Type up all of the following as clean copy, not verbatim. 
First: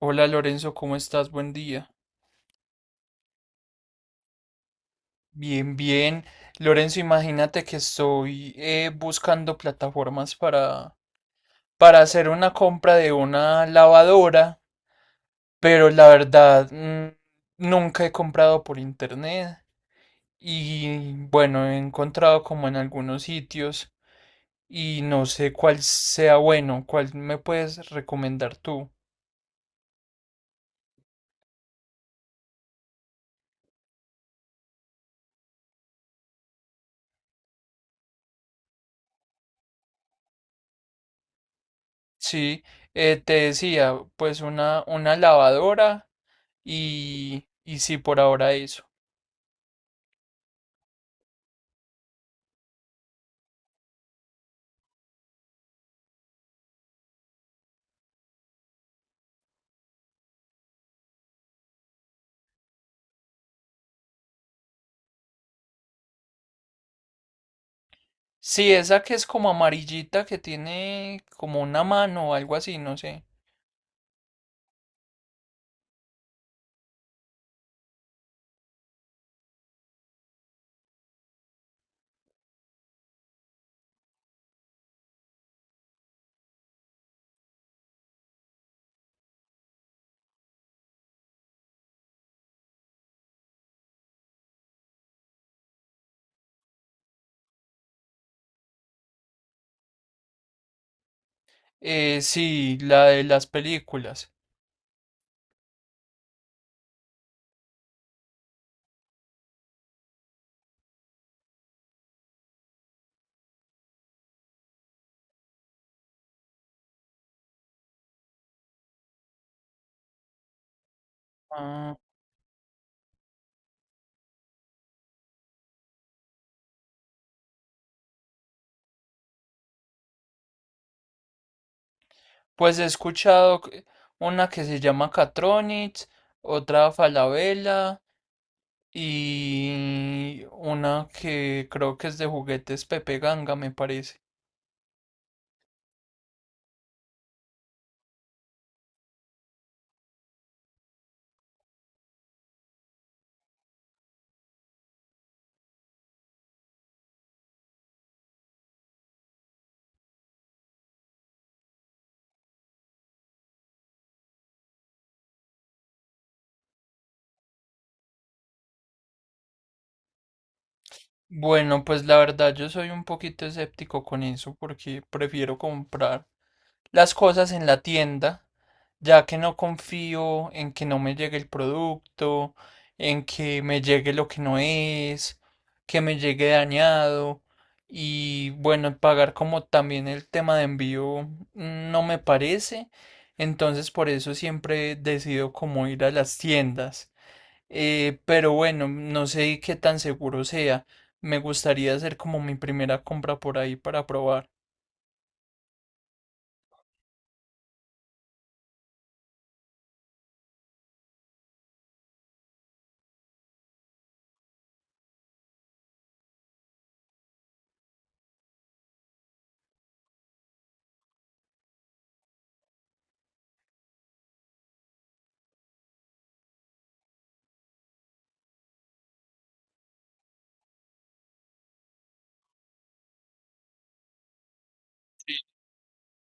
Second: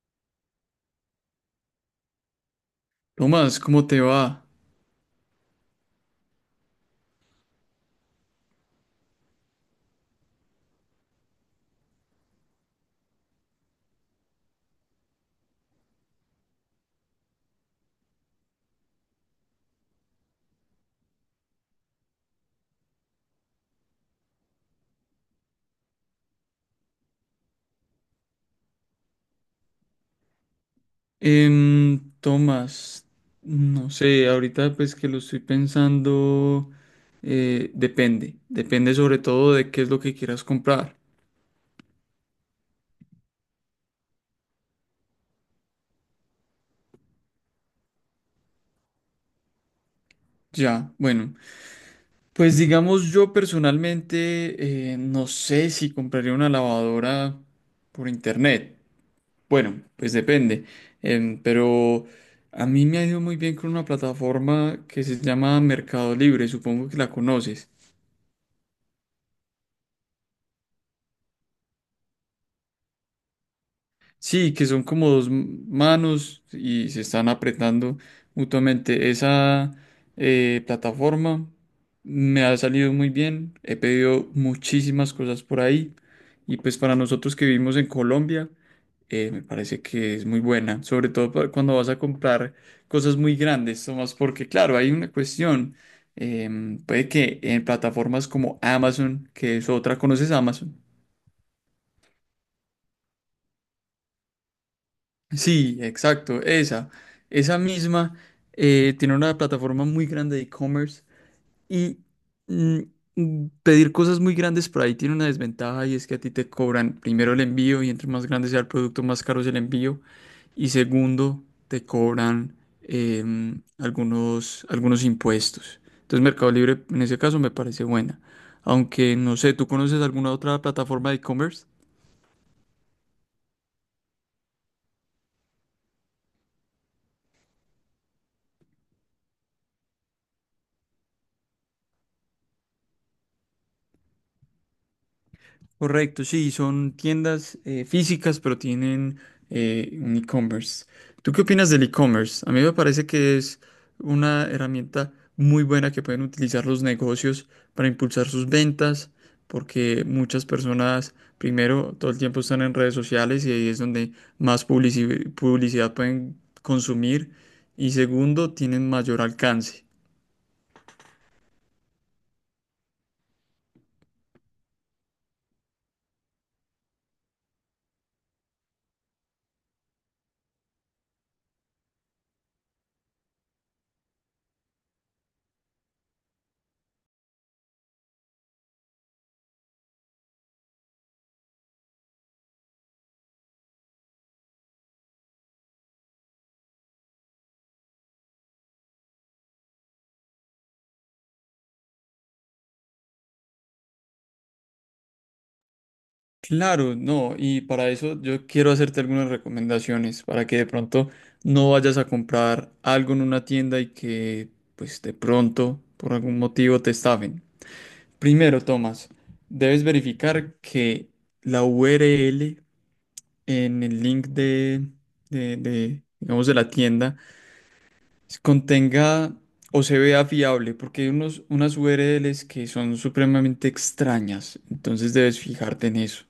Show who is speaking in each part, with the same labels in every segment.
Speaker 1: Hola Lorenzo, ¿cómo estás? Buen día.
Speaker 2: Tomás, ¿cómo te va?
Speaker 1: Bien, bien. Lorenzo, imagínate que estoy buscando plataformas para hacer una compra de una lavadora, pero la verdad nunca he comprado por internet y bueno, he encontrado como en algunos sitios y no sé cuál sea bueno, cuál me puedes recomendar tú.
Speaker 2: Tomás, no sé, ahorita pues que lo estoy pensando, depende, depende sobre todo de qué es lo que quieras comprar.
Speaker 1: Sí, te decía, pues una lavadora y sí, por ahora eso.
Speaker 2: Ya, bueno, pues digamos yo personalmente no sé si compraría una lavadora por internet. Bueno, pues depende. Pero a mí me ha ido muy bien con una plataforma que se llama Mercado Libre, supongo que la conoces.
Speaker 1: Sí, esa que es como amarillita, que tiene como una mano o algo así, no sé.
Speaker 2: Sí, que son como dos manos y se están apretando mutuamente. Esa plataforma me ha salido muy bien. He pedido muchísimas cosas por ahí. Y pues para nosotros que vivimos en Colombia, me parece que es muy buena. Sobre todo cuando vas a comprar cosas muy grandes, Tomás, porque claro, hay una cuestión. Puede que en plataformas como Amazon, que es otra, ¿conoces Amazon?
Speaker 1: Sí, la de las películas.
Speaker 2: Sí, exacto, esa misma tiene una plataforma muy grande de e-commerce y mm, pedir cosas muy grandes por ahí tiene una desventaja y es que a ti te cobran primero el envío y entre más grande sea el producto más caro es el envío y segundo te
Speaker 1: Ah,
Speaker 2: cobran algunos impuestos. Entonces Mercado Libre en ese caso me parece buena, aunque no sé, ¿tú conoces alguna otra plataforma de e-commerce?
Speaker 1: pues he escuchado, una que se llama Catronics, otra Falabella y una que creo que es de juguetes Pepe Ganga, me parece.
Speaker 2: Correcto, sí, son tiendas físicas, pero tienen un e-commerce. ¿Tú qué opinas del e-commerce? A mí me parece que es una herramienta muy buena que pueden utilizar los negocios para impulsar sus ventas, porque muchas personas, primero, todo el tiempo están en redes sociales y ahí es donde más publicidad pueden consumir, y segundo, tienen mayor alcance.
Speaker 1: Bueno, pues la verdad yo soy un poquito escéptico con eso porque prefiero comprar las cosas en la tienda, ya que no confío en que no me llegue el producto, en que me llegue lo que no es, que me llegue dañado y bueno, pagar como también el tema de envío, no me parece, entonces por eso siempre decido como ir a las tiendas. Pero bueno, no sé qué tan seguro sea. Me gustaría hacer como mi primera compra por ahí para probar.
Speaker 2: Claro, no, y para eso yo quiero hacerte algunas recomendaciones para que de pronto no vayas a comprar algo en una tienda y que pues de pronto por algún motivo te estafen. Primero, Tomás, debes verificar que la URL en el link digamos, de la tienda contenga o se vea fiable, porque hay unos, unas URLs que son supremamente extrañas, entonces debes fijarte en eso.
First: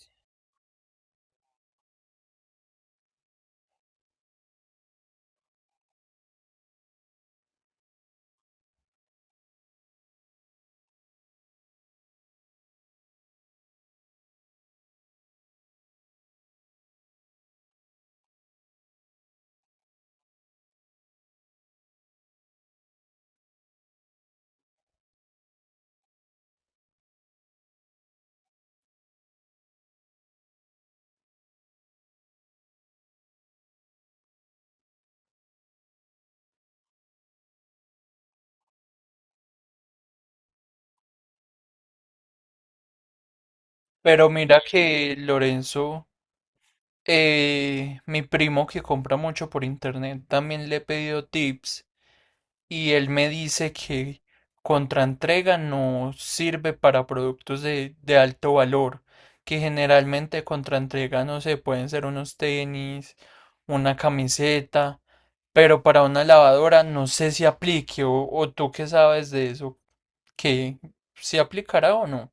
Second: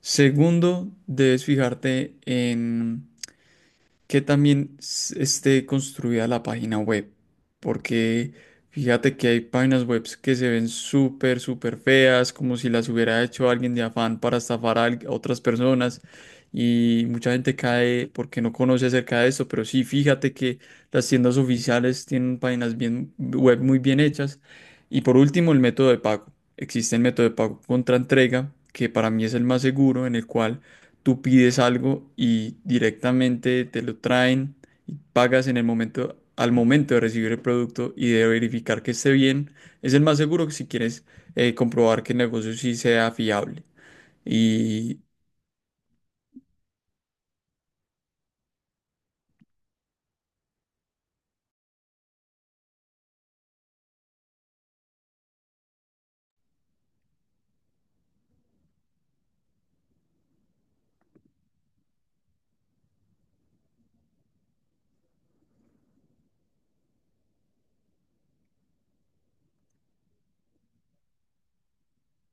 Speaker 2: Segundo, debes fijarte en que también esté construida la página web, porque fíjate que hay páginas web que se ven súper, súper feas, como si las hubiera hecho alguien de afán para estafar a a otras personas. Y mucha gente cae porque no conoce acerca de eso, pero sí, fíjate que las tiendas oficiales tienen páginas bien, web muy bien hechas. Y por último, el método de pago. Existe el método de pago contra entrega, que para mí es el más seguro, en el cual tú pides algo y directamente te lo traen y pagas en el momento, al momento de recibir el producto y de verificar que esté bien, es el más seguro si quieres comprobar que el negocio sí sea fiable.
Speaker 1: Pero mira
Speaker 2: Y
Speaker 1: que Lorenzo, mi primo que compra mucho por internet también le he pedido tips y él me dice que contraentrega no sirve para productos de alto valor, que generalmente contraentrega no sé, pueden ser unos tenis, una camiseta, pero para una lavadora no sé si aplique o tú qué sabes de eso, que si aplicará o no.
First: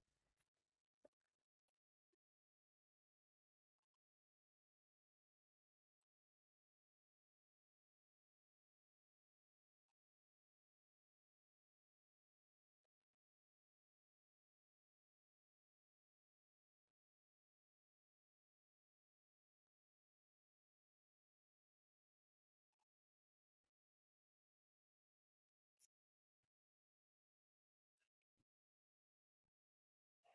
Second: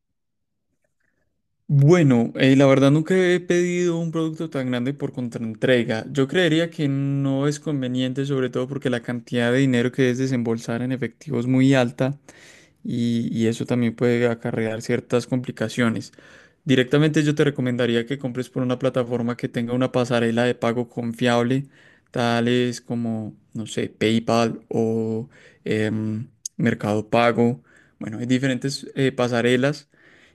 Speaker 2: Bueno, la verdad nunca he pedido un producto tan grande por contraentrega. Yo creería que no es conveniente, sobre todo porque la cantidad de dinero que es desembolsar en efectivo es muy alta y eso también puede acarrear ciertas complicaciones. Directamente yo te recomendaría que compres por una plataforma que tenga una pasarela de pago confiable, tales como, no sé, PayPal o em, Mercado Pago. Bueno, hay diferentes pasarelas.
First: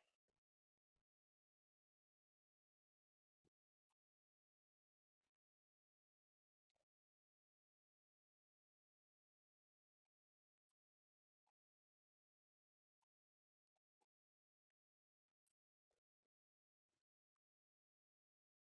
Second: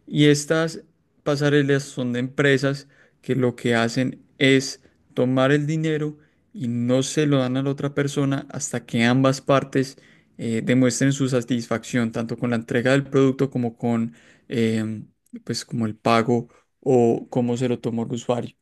Speaker 2: Y estas pasarelas son de empresas que lo que hacen es tomar el dinero y no se lo dan a la otra persona hasta que ambas partes demuestren su satisfacción, tanto con la entrega del producto como con em, pues como el pago o cómo se lo tomó el usuario.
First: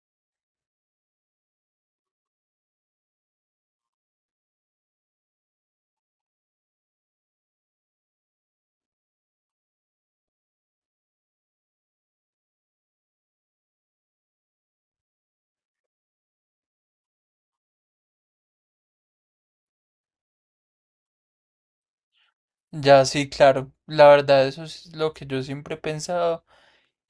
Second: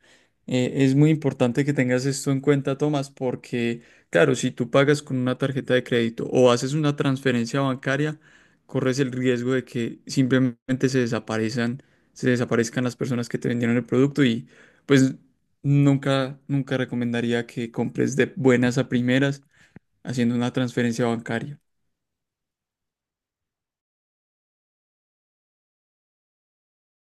Speaker 2: Es muy importante que tengas esto en cuenta, Tomás, porque claro, si tú pagas con una tarjeta de crédito o haces una transferencia bancaria, corres el riesgo de que simplemente se desaparezcan las personas que te vendieron el producto y pues nunca, nunca recomendaría que compres de buenas a primeras haciendo una transferencia bancaria.
Speaker 1: Ya sí, claro, la verdad eso es lo que yo siempre he pensado,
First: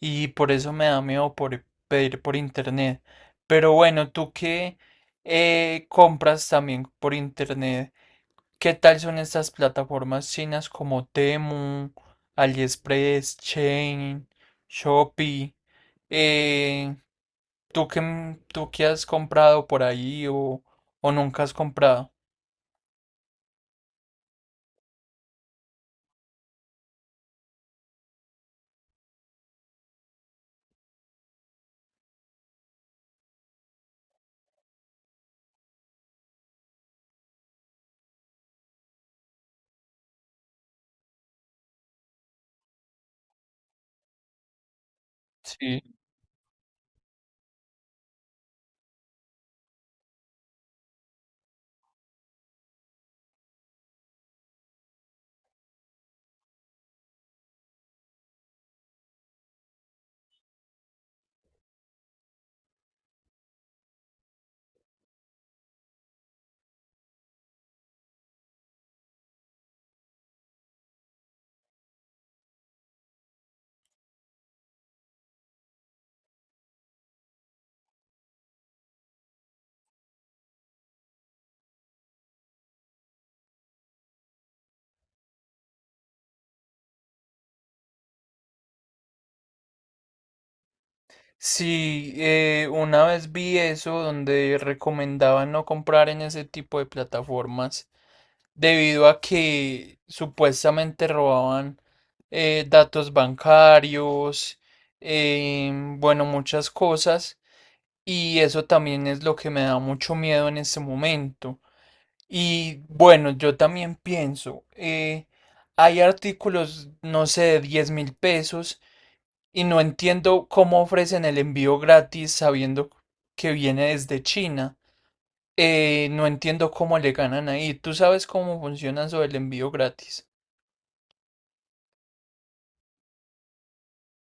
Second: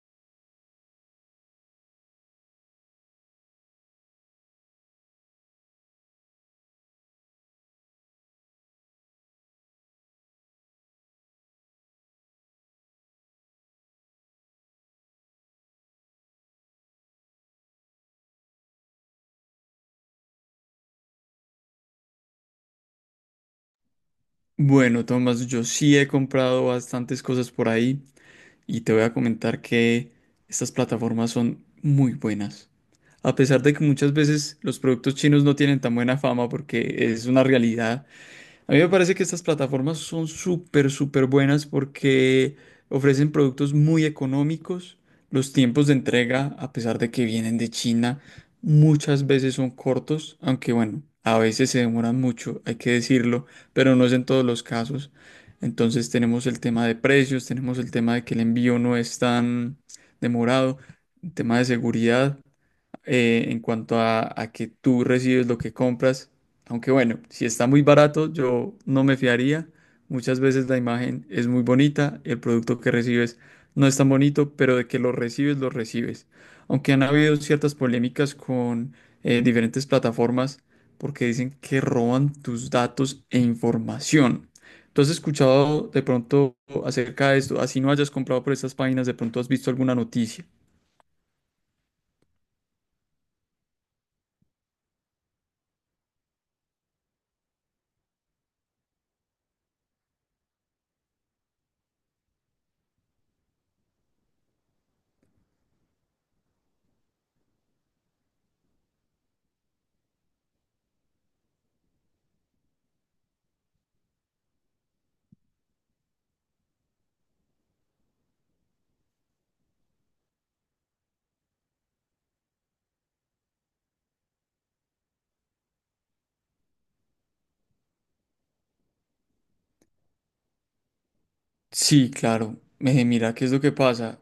Speaker 1: y por eso me da miedo por pedir por internet. Pero bueno, tú que compras también por internet, ¿qué tal son estas plataformas chinas como Temu, AliExpress, Chain, Shopee? Eh, ¿tú qué has comprado por ahí o nunca has comprado?
Speaker 2: Bueno, Tomás, yo sí he comprado bastantes cosas por ahí y te voy a comentar que estas plataformas son muy buenas. A pesar de que muchas veces los productos chinos no tienen tan buena fama porque es una realidad. A mí me parece que estas plataformas son súper, súper buenas porque ofrecen productos muy económicos. Los
Speaker 1: Sí.
Speaker 2: tiempos de entrega, a pesar de que vienen de China, muchas veces son cortos, aunque bueno, a veces se demoran mucho, hay que decirlo, pero no es en todos los casos. Entonces tenemos el tema de precios, tenemos el tema de que el envío no es tan demorado, el tema de seguridad en cuanto a que tú recibes lo que compras. Aunque bueno, si está muy barato, yo no me fiaría. Muchas veces la imagen es muy bonita, el producto que recibes no es tan bonito, pero de que lo recibes, lo recibes. Aunque han habido ciertas polémicas con diferentes plataformas porque dicen que roban tus datos e información. ¿Tú has escuchado de pronto acerca de esto? Así no hayas comprado por estas páginas, de pronto has visto alguna noticia.
Speaker 1: Sí, una vez vi eso donde recomendaban no comprar en ese tipo de plataformas, debido a que supuestamente robaban datos bancarios, bueno, muchas cosas, y eso también es lo que me da mucho miedo en este momento. Y bueno, yo también pienso, hay artículos, no sé, de 10.000 pesos, y no entiendo cómo ofrecen el envío gratis sabiendo que viene desde China. No entiendo cómo le ganan ahí. ¿Tú sabes cómo funciona eso del envío gratis?
Speaker 2: Sí, claro. Mira, ¿qué es lo que pasa?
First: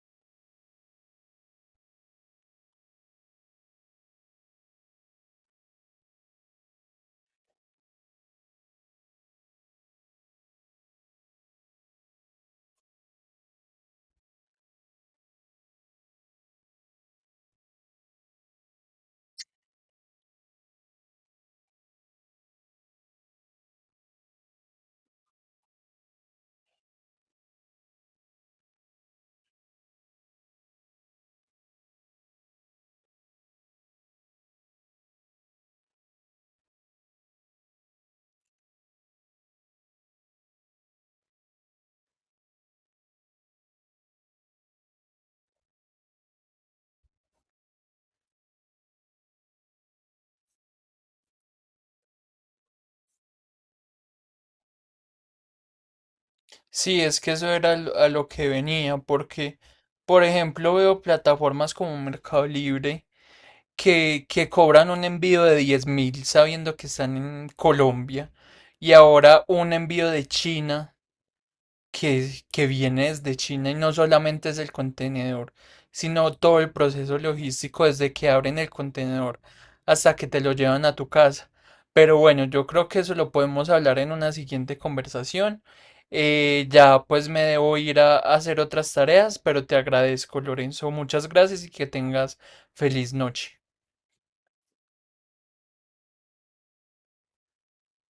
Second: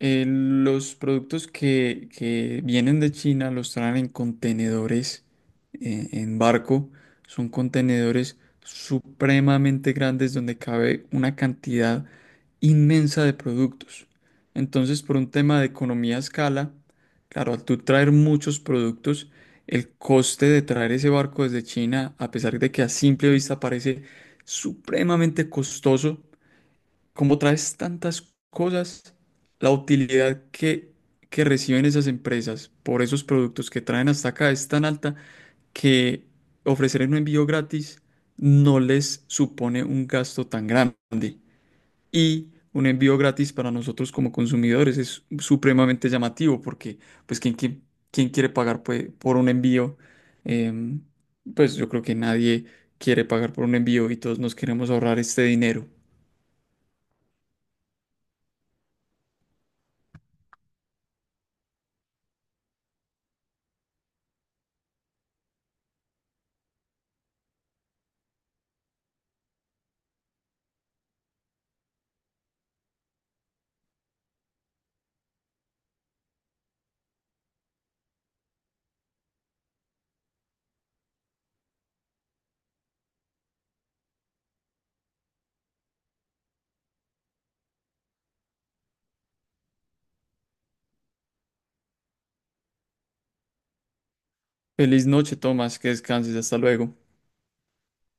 Speaker 2: Los productos que vienen de China los traen en contenedores, en barco. Son contenedores supremamente grandes donde cabe una cantidad inmensa de productos. Entonces, por un tema de economía a escala, claro, al tú traer muchos productos, el coste de traer ese barco desde China, a pesar de que a simple vista parece supremamente costoso, como traes tantas cosas, la utilidad que reciben esas empresas por esos productos que traen hasta acá es tan alta que ofrecer un envío gratis no les supone un gasto tan grande. Y un envío gratis para nosotros como consumidores es supremamente llamativo porque, pues, ¿quién, quién quiere pagar pues, por un envío? Em, pues yo creo que nadie quiere pagar por un envío y todos nos queremos ahorrar este dinero.
Speaker 1: Sí, es que eso era a lo que venía, porque, por ejemplo, veo plataformas como Mercado Libre que cobran un envío de 10.000 sabiendo que están en Colombia y ahora un envío de China que viene desde China y no solamente es el contenedor, sino todo el proceso logístico desde que abren el contenedor hasta que te lo llevan a tu casa. Pero bueno, yo creo que eso lo podemos hablar en una siguiente conversación. Ya pues me debo ir a hacer otras tareas, pero te agradezco, Lorenzo. Muchas gracias y que tengas feliz noche.
Speaker 2: Feliz noche, Tomás, que descanses, hasta luego.